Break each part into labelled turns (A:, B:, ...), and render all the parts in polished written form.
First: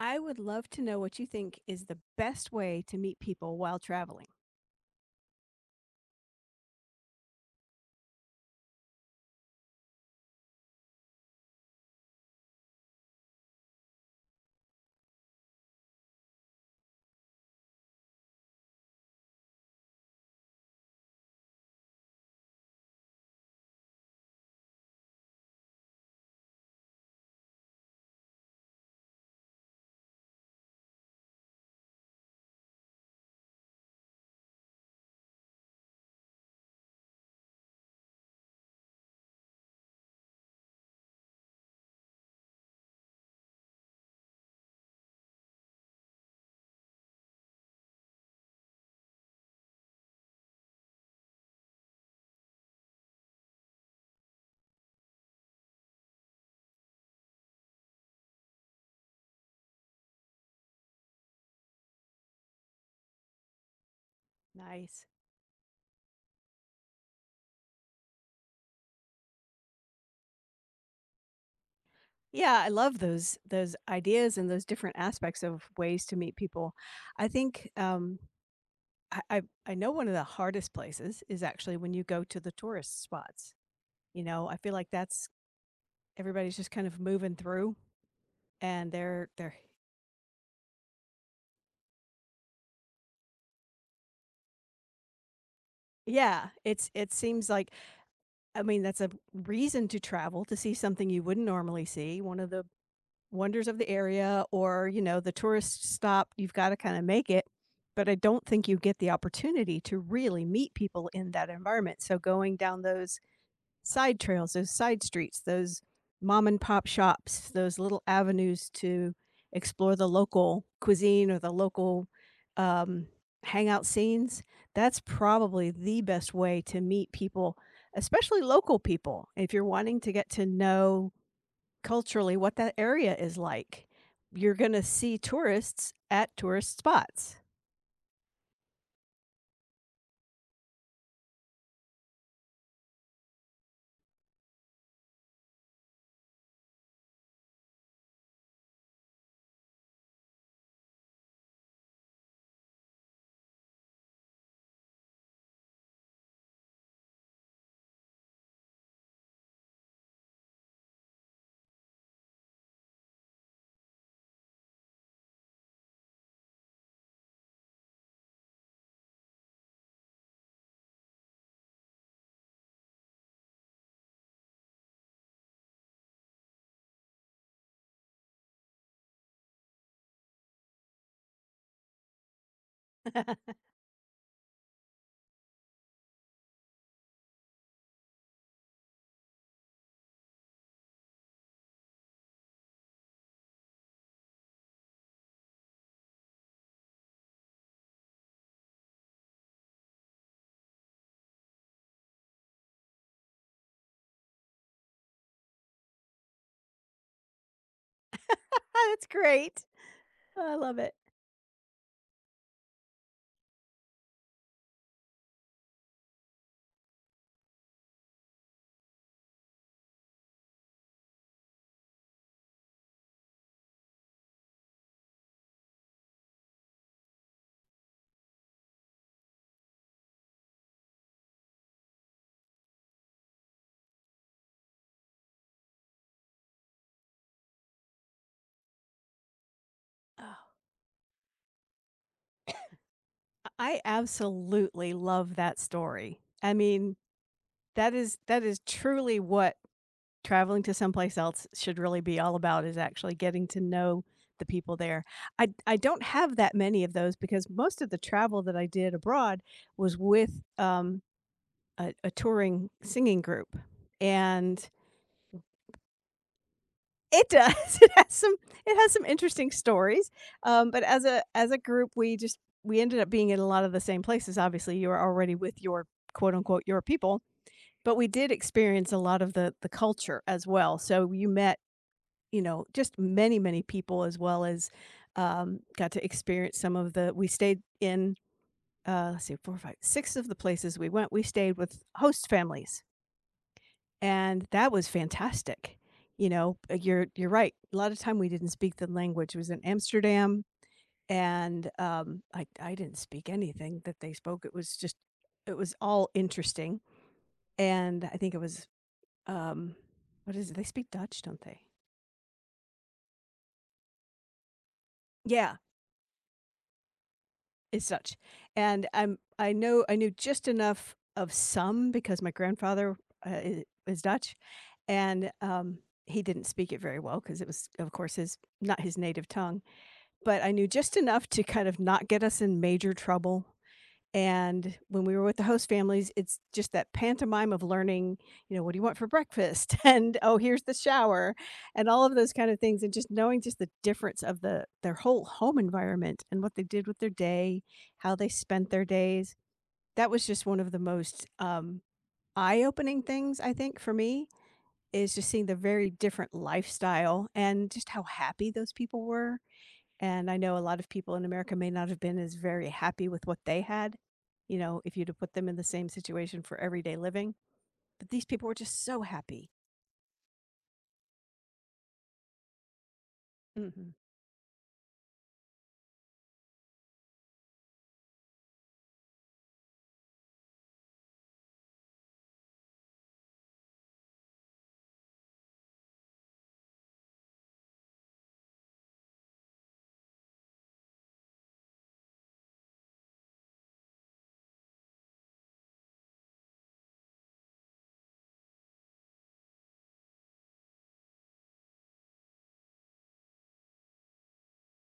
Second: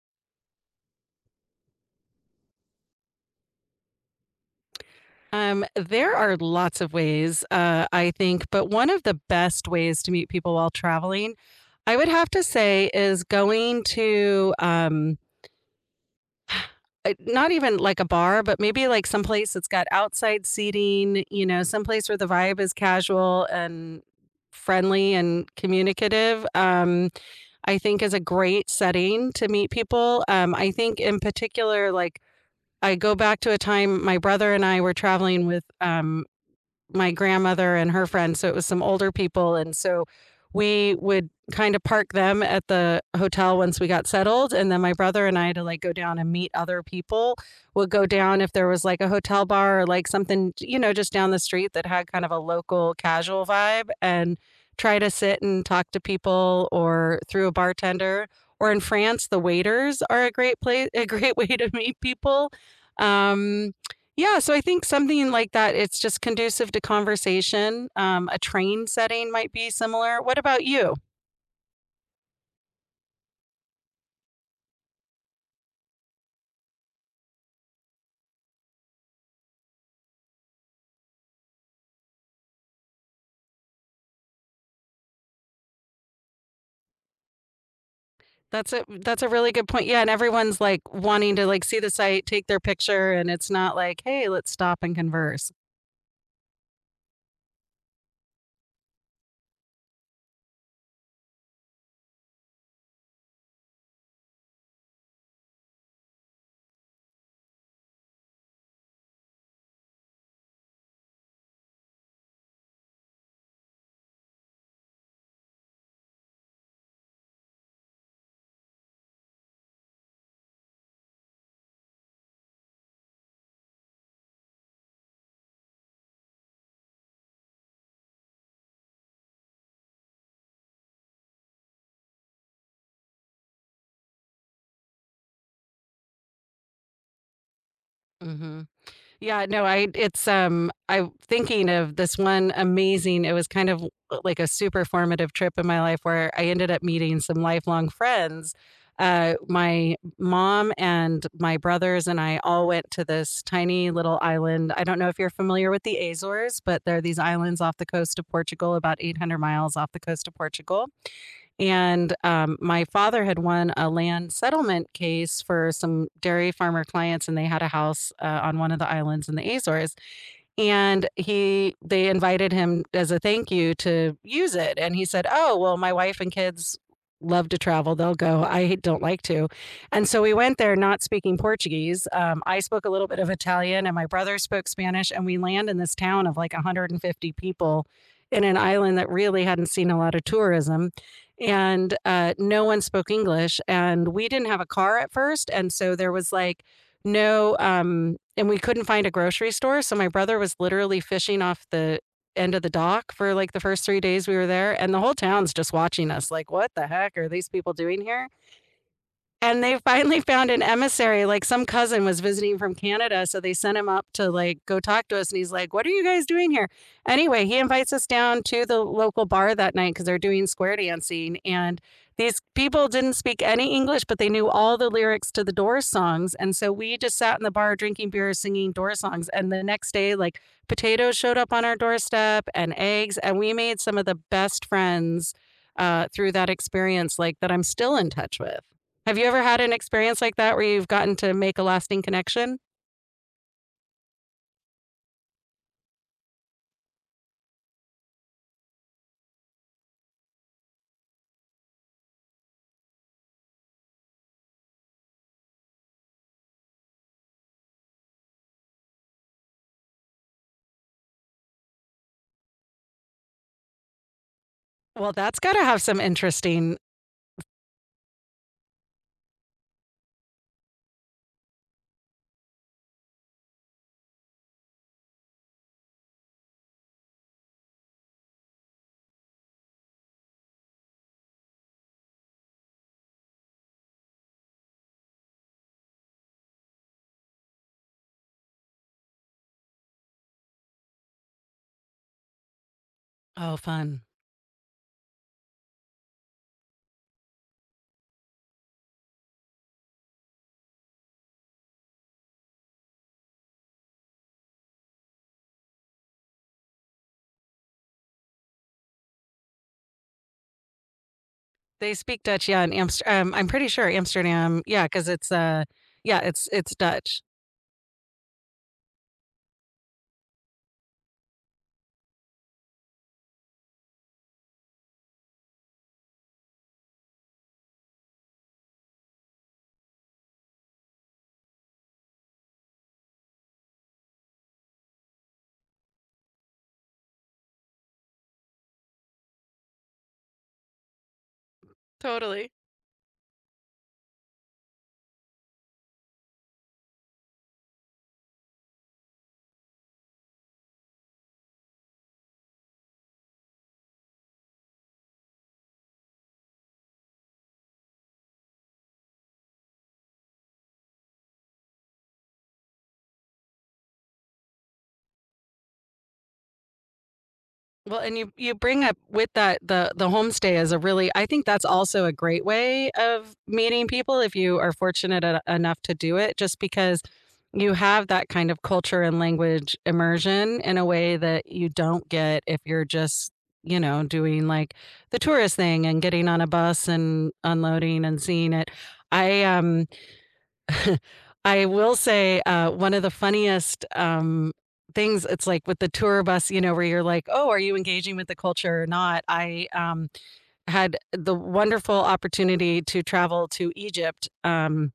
A: I would love to know what you think is the best way to meet people while traveling.
B: There are lots of ways, I think, but one of the best ways to meet people while traveling, I would have to say, is going to not even like a bar, but maybe like someplace that's got outside seating, you know, someplace where the vibe is casual and friendly and communicative, I think is a great setting to meet people. I think in particular, like I go back to a time my brother and I were traveling with my grandmother and her friend, so it was some older people, and so we would kind of park them at the hotel once we got settled, and then my brother and I to like go down and meet other people would go down if there was like a hotel bar or like something, you know, just down the street that had kind of a local casual vibe and try to sit and talk to people or through a bartender. Or in France, the waiters are a great place a great way to meet people. Um, yeah, so I think
A: Nice.
B: something like that, it's just conducive to conversation. A train setting might be similar. What about you?
A: Yeah, I love those ideas and those different aspects of ways to meet people. I think I know one of the hardest places is actually when you go to the tourist spots. You know, I feel like that's everybody's just kind of moving through,
B: That's a
A: and
B: that's a
A: they're
B: really
A: they're
B: good point. Yeah, and everyone's like wanting to like see the site, take their picture, and it's not like, hey, let's stop and converse.
A: yeah. It seems like I mean that's a reason to travel to see something you wouldn't normally see. One of the wonders of the area or, you know, the tourist stop, you've got to kind of make it. But I don't think you get the opportunity to really meet people in that environment. So going down those side trails, those side streets, those mom and pop shops, those little avenues to explore the local cuisine or the local um, hangout scenes, that's probably the best way to meet people, especially local people. If you're wanting to get to know culturally what that area is like. You're gonna see tourists at tourist spots.
B: Hmm. Yeah, no, I it's, I'm thinking of this one amazing it was kind of like a super formative trip in my life where I ended up meeting some lifelong friends. My mom and my brothers and I all went to this tiny little island. I don't know if you're familiar with the Azores, but there are these islands off the coast of Portugal, about 800 miles off the coast of Portugal. And, my father had won a land settlement case for some dairy farmer clients, and they had a house, on one of the islands in the Azores. And he they invited him as a thank you to use it, and he said, "Oh, well, my wife and kids love to travel, they'll go, I don't like to." And so we went there not speaking Portuguese, I spoke a little bit of Italian, and my brother spoke Spanish, and we land in this town of, like, 150 people in an island that really hadn't seen a lot of tourism, and, no one spoke English, and we didn't have a car at first, and so there was, like, no, and we couldn't find a grocery store. So my brother was literally fishing off the end of the dock for like the first 3 days we were there. And the whole town's just watching us, like, what the heck are these people doing here?
A: Ah, that's
B: And
A: great.
B: they finally found
A: I
B: an
A: love it.
B: emissary, like some cousin was visiting from Canada, so they sent him up to like go talk to us and he's like, "What are you guys doing here?" Anyway, he invites us down to the local bar that night cuz they're doing square dancing and these people didn't speak any English, but they knew all the lyrics to the Doors songs. And so we just sat in the bar drinking beer, singing Doors songs. And the next day, like potatoes showed up on our doorstep and eggs. And we made some of the best friends through that experience, like that I'm still in touch with. Have you ever had an experience
A: Oh,
B: like that where you've gotten to make a lasting connection?
A: I absolutely love that story. I mean, that is truly what traveling to someplace else should really be all about is actually getting to know the people there. I don't have that many of those because most of the travel that I did abroad was with a touring singing group, and
B: Well, that's got to have some interesting
A: it does. It has some interesting stories. But as a group, we just we ended up being in a lot of the same places. Obviously, you were already with your quote unquote your people, but we did experience a lot of the culture as well. So you met, you know, just many many people as well as got to experience some of the. We stayed in let's see, four, five, six of the places we went. We stayed with host families
B: oh, fun.
A: and that was fantastic. You know, you're right. A lot of time we didn't speak the language. It was in Amsterdam, and I didn't speak anything that they spoke. It was just it was all interesting, and I think it was um, what is it? They speak Dutch, don't they?
B: They speak Dutch, yeah, in Amst I'm pretty sure Amsterdam, yeah, because it's,
A: Yeah,
B: uh yeah, it's Dutch.
A: it's Dutch, and I know I knew just enough of some because my grandfather is Dutch, and he didn't speak it very well because it was, of course, his not his native tongue but I knew just enough to kind of not get us in major trouble. And when we were with the host families, it's just that pantomime of learning, you know, what do you want for breakfast? And oh, here's the shower and all of those kind
B: Totally.
A: of things. And just knowing just the difference of the their whole home environment and what they did with their day, how they spent their days. That was just one of the most eye-opening things, I think, for me, is just seeing the very different lifestyle and just how happy those people were and I know a lot of people in America may not have been as very happy with what they had, you know, if you'd have put them in the same situation for everyday living,
B: Well,
A: but
B: and
A: these
B: you
A: people
B: you
A: were
B: bring
A: just
B: up
A: so
B: with
A: happy.
B: that the homestay is a really I think that's also a great way of meeting
A: Mhm.
B: people if you are fortunate e enough to do it just because you have that kind of culture and language immersion in a way that you don't get if you're just, you know, doing, like, the tourist thing and getting on a bus and unloading and seeing it. I, um I will say, one of the funniest, things it's like with the tour bus, you know, where you're like, "Oh, are you engaging with the culture or not?" Had the wonderful opportunity to travel to Egypt,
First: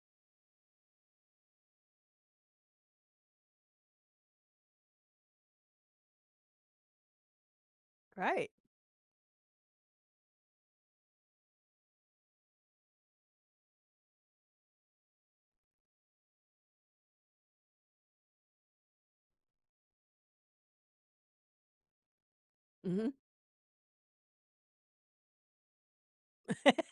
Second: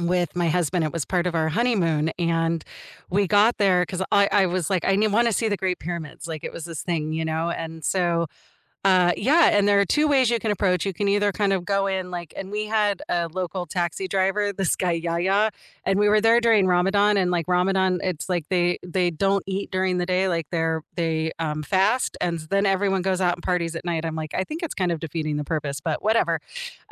B: with my husband. It was part of our honeymoon, and we got there 'cause I was like, "I wanna see the Great Pyramids," like, it was this thing, you know, and so
A: Right.
B: yeah, and there are 2 ways you can approach. You can either kind of go in like and we had a local taxi driver, this guy Yaya, and we were there during Ramadan and, like, Ramadan, it's like they don't eat during the day, like, fast, and then everyone
A: Mhm.
B: goes out and parties at night. I'm like, "I think it's kind of defeating the purpose," but whatever.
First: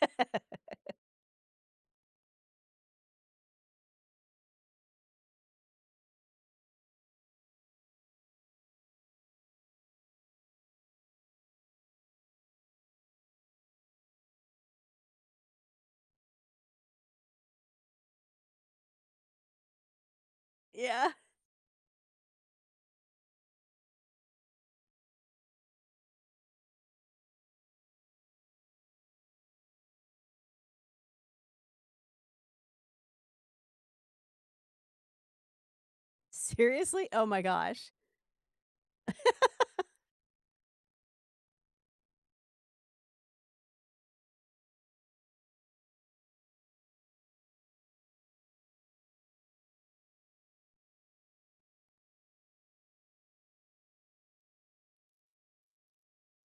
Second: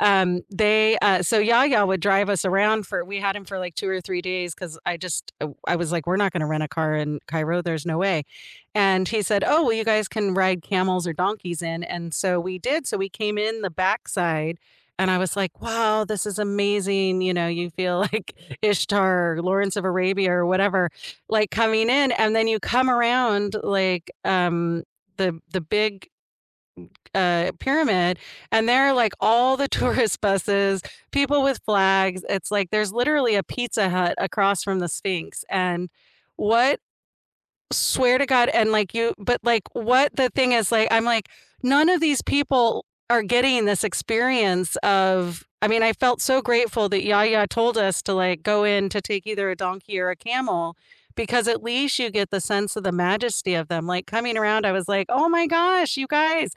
B: They, so Yaya would drive us around for we had him for, like, 2 or 3 days because I just, I was like, "We're not gonna rent a car in Cairo, there's no way." And he said, "Oh, well, you guys can ride camels or donkeys in." And so we did. So we came in the backside, and I was like, "Wow, this is amazing." You know, you feel like Ishtar or Lawrence of Arabia or whatever,
A: Yeah.
B: like coming in, and then you come around like the big pyramid and there are like all the tourist buses people with flags it's like there's literally a Pizza Hut across from the Sphinx and what.
A: Seriously? Oh my gosh.
B: Swear to God, and like you but like what the thing is like, I'm like, none of these people are getting this experience of I mean, I felt so grateful that Yaya told us to like go in to take either a donkey or a camel because at least you get the sense of the majesty of them. Like coming around, I was like, "Oh my gosh, you guys."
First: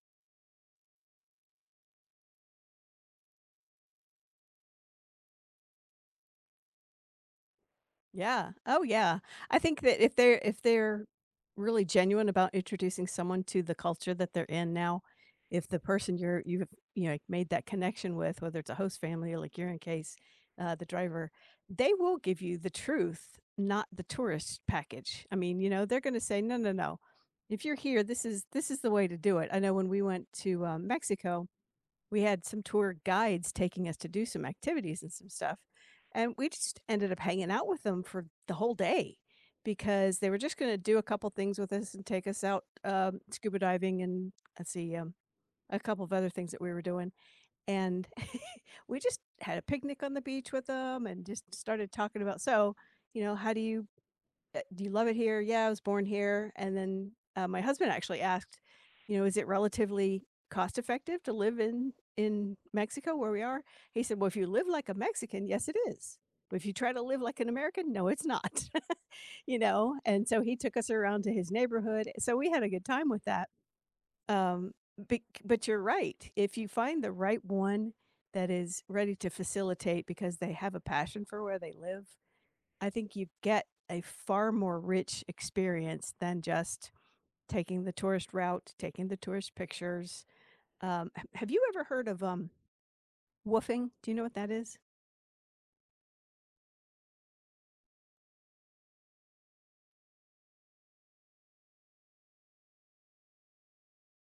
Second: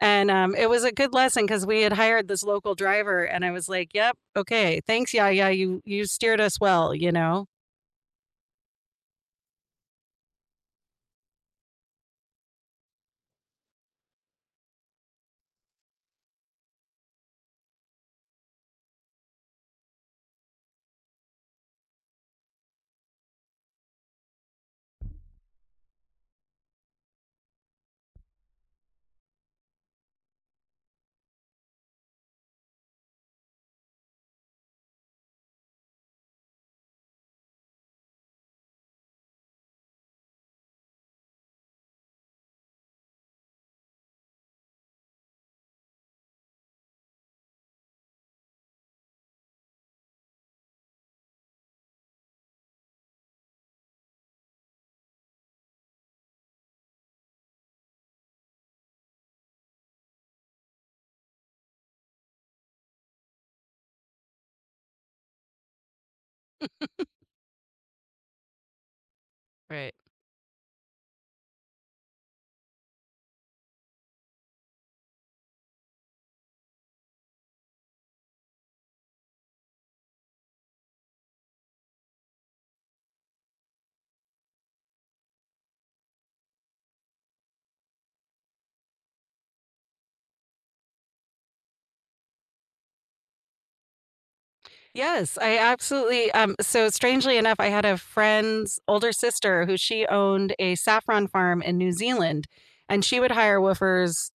B: And, it was a good lesson because we had hired this local driver and I was like, "Yep, okay. Thanks, Yaya. You steered us well," you know?
A: Yeah. Oh, yeah. I think that if they're really genuine about introducing someone to the culture that they're in now, if the person you've you know made that connection with, whether it's a host family or like your in case, the driver, they will give you the truth, not the tourist package. I mean, you know, they're going to say, no, no, no. If you're here, this is the way to do it. I know when we went to Mexico, we had some tour guides taking us to do some activities and some stuff. And we just ended up hanging out with them for the whole day because they were just going to do a couple things with us and take us out scuba diving and let's see, a couple of other things that we were doing. And we just had a picnic on the beach with them and just started talking about so, you know, how do you love it here? Yeah, I was born here. And then my husband actually asked, you know, is it relatively cost effective to live in Mexico where we are? He said, well, if you live like a Mexican, yes, it is. But if you try to live like an American, no, it's not. You
B: Right.
A: know, and so he took us around to his neighborhood. So we had a good time with that. Um, but you're right. If you find the right one that is ready to facilitate because they have a passion for where they live, I think you get a far more rich experience than just taking the tourist route, taking the tourist pictures. Have you ever heard of woofing? Do you know what that is?
B: Yes, I absolutely, so strangely enough, I had a friend's older sister who she owned a saffron farm in New Zealand, and she would hire woofers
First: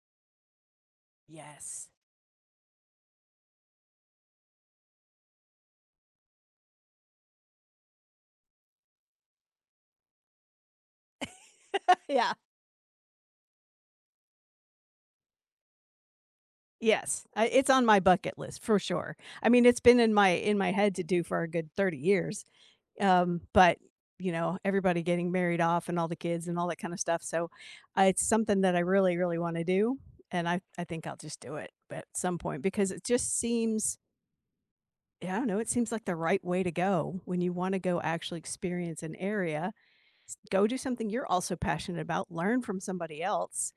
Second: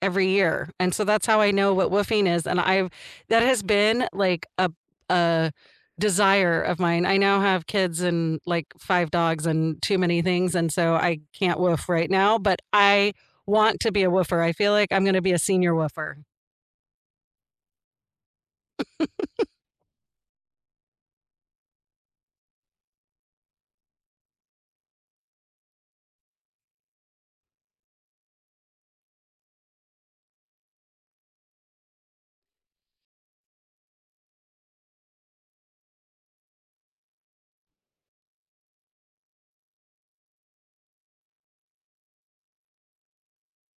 B: every year, and so that's how I know
A: Yes.
B: what woofing is, and I've that has been like a desire of mine. I now have kids and like 5 dogs and too many things, and so I can't woof right
A: Yeah.
B: now, but I want to be a woofer. I feel like I'm going to be a senior woofer.
A: Yes, I, it's on my bucket list for sure. I mean, it's been in my head to do for a good 30 years. But you know, everybody getting married off and all the kids and all that kind of stuff. So it's something that I really, really want to do, and I think I'll just do it at some point because it just seems yeah, I don't know, it seems like the right way to go when you wanna go actually experience an area. S go do something you're also passionate about, learn from somebody else,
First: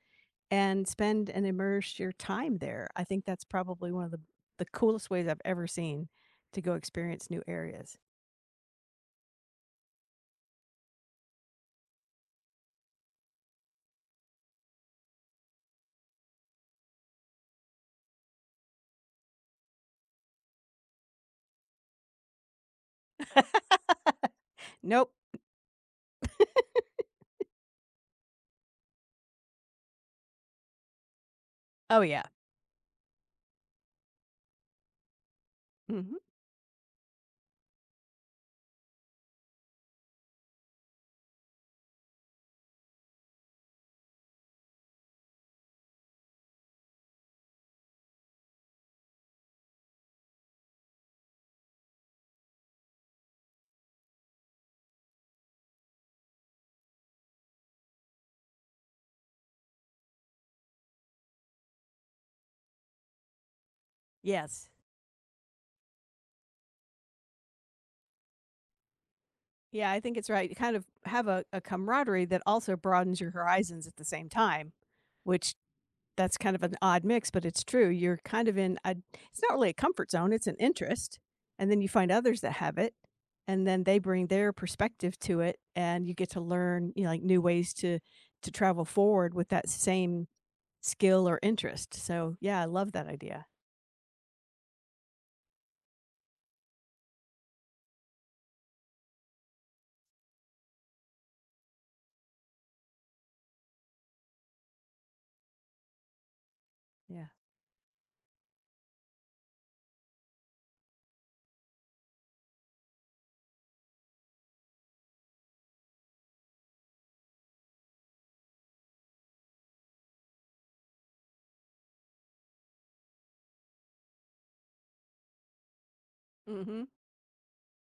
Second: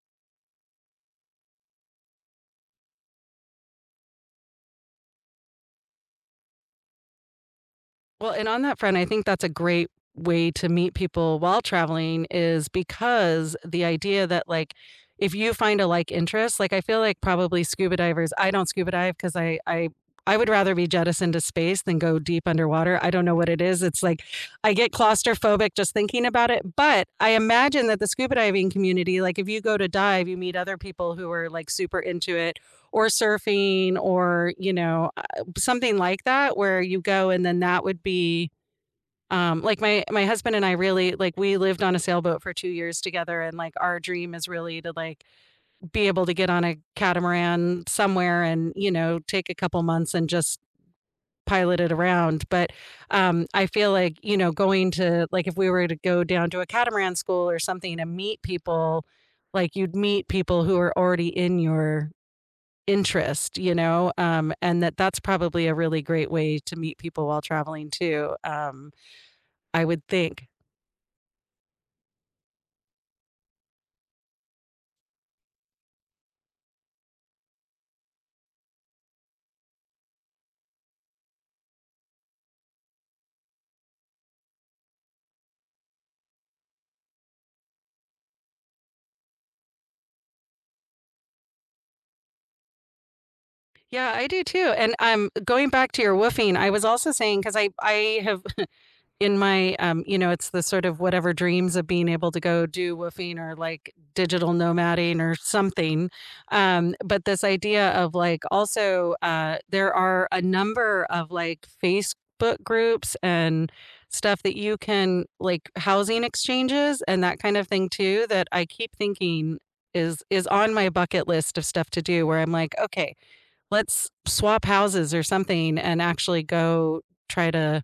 A: and spend and immerse your time there. I think that's probably one of the coolest ways I've ever seen to go experience new areas.
B: Well, and on that front, I think that's a great way to meet people while traveling is because the idea that like if you find a like interest, like I feel like probably scuba divers, I don't scuba dive because I would rather be jettisoned to space than go deep underwater. I don't know what it is. It's like I get
A: Nope.
B: claustrophobic just thinking about it. But I imagine that the scuba diving community, like if you go to dive, you meet other people who are like super
A: Oh, yeah.
B: into it or surfing or, you know, something
A: Mhm.
B: like that where you go and then that would be like my husband and I really like we lived on a sailboat for 2 years together and like our dream is really to like be able to get on a catamaran somewhere and, you know, take a couple months and just pilot it around, but, I feel like, you know, going to like if we were to go down to a catamaran school or something and meet people, like you'd meet people who are already in your interest, you know,
A: Yes.
B: and that's probably a really great way to meet people while traveling too. I
A: Yeah, I
B: would
A: think it's
B: think.
A: right. You kind of have a camaraderie that also broadens your horizons at the same time, which that's kind of an odd mix, but it's true. You're kind of in a it's not really a comfort zone, it's an interest, and then you find others that have it, and then they bring their perspective to it, and you get to learn, you know, like, new ways to travel forward with that same skill or interest. So, yeah, I love that idea.
B: Yeah, I do too. And going back to your woofing, I was also saying because I have in my, you know, it's the sort of whatever dreams of being able to go do woofing or like digital nomading or something. But
A: Yeah.
B: this idea of like also, there are a number of like Facebook groups and stuff that you can like housing exchanges and that kind of thing too that I keep thinking is on my bucket list of stuff to do where I'm like, okay, let's swap houses or something and actually
A: Mhm.
B: go try to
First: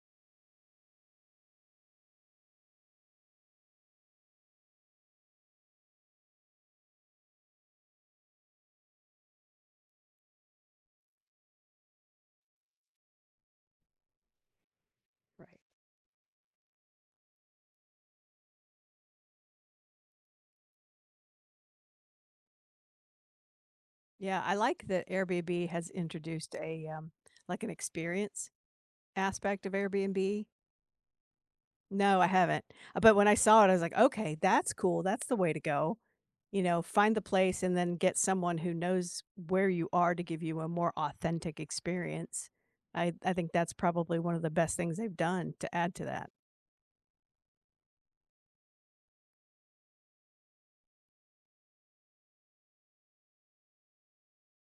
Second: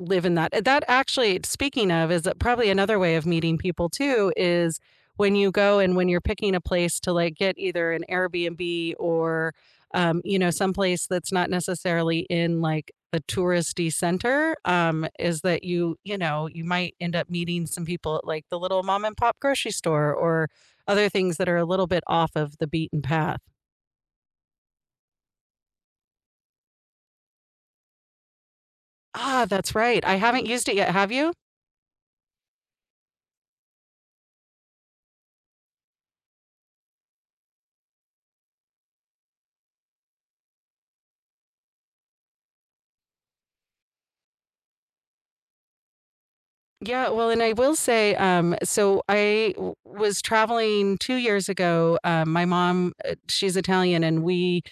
B: live in that. That actually, speaking of, is probably another way of meeting people too, is when you go and when you're picking a place to like get either an Airbnb or, you know, someplace that's not necessarily in like a touristy center, is
A: Right.
B: that you know, you might end up meeting some people at like the little mom and pop grocery store or other things that are a little bit off of the beaten path.
A: Yeah, I like that Airbnb has introduced a, like, an experience
B: Ah,
A: aspect of
B: that's right. I haven't
A: Airbnb.
B: used it yet. Have you?
A: No, I haven't. But when I saw it, I was like, "Okay, that's cool. That's the way to go." You know, find the place and then get someone who knows where you are to give you a more authentic experience. I think that's probably one of the best things they've done to add to that.
B: Yeah, well, and I will say, so I w was traveling 2 years ago, my mom, she's Italian, and we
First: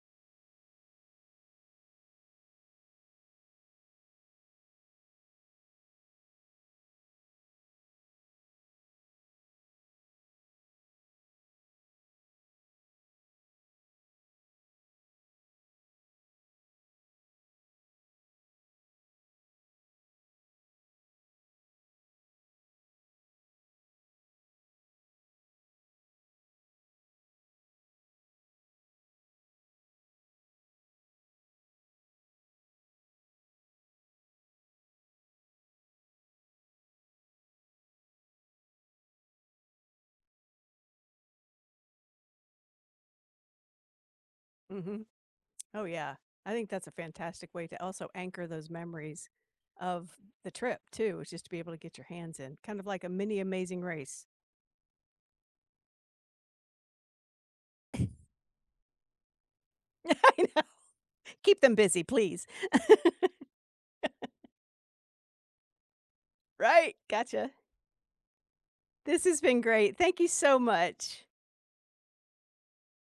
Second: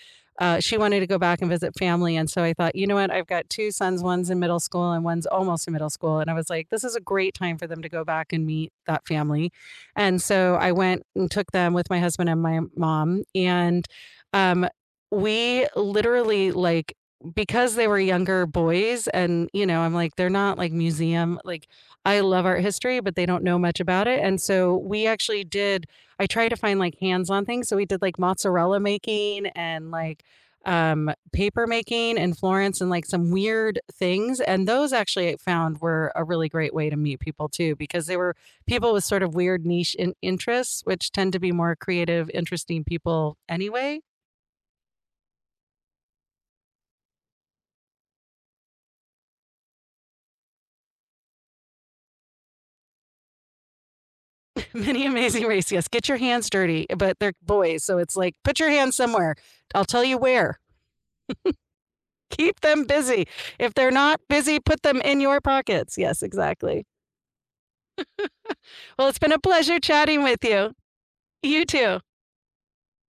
B: she wanted to go back and visit family, and so I thought, "You know what? I've got 2 sons, one's in middle school and one's almost in middle school," and I was like, "This is a great time for them to go back and meet that family," and so I went and took them with my husband and my mom, and, um, we literally, like because they were younger boys and, you know, I'm like, "They're not, like, museum" like, I love art history, but they don't know much about it. And so we actually did, I try to find like hands on things. So we did like mozzarella making and like paper making in Florence and like some weird things. And those actually I found were a really great way to meet people too, because they were people with sort of weird niche interests, which tend to be more creative, interesting people anyway.
A: Mhm. Oh, yeah. I think that's a fantastic way to also anchor those memories of the trip too, is just to be able to get your hands in, kind of like a mini Amazing Race.
B: Many amazing race. Yes, get your hands dirty, but they're boys. So it's like, put your hands somewhere. I'll tell you
A: I
B: where.
A: know. Keep them busy, please.
B: Keep them busy. If they're not busy, put them in your pockets. Yes, exactly.
A: Right. Gotcha.
B: Well, it's
A: This
B: been a
A: has been
B: pleasure
A: great. Thank
B: chatting
A: you
B: with
A: so
B: you.
A: much.
B: You too.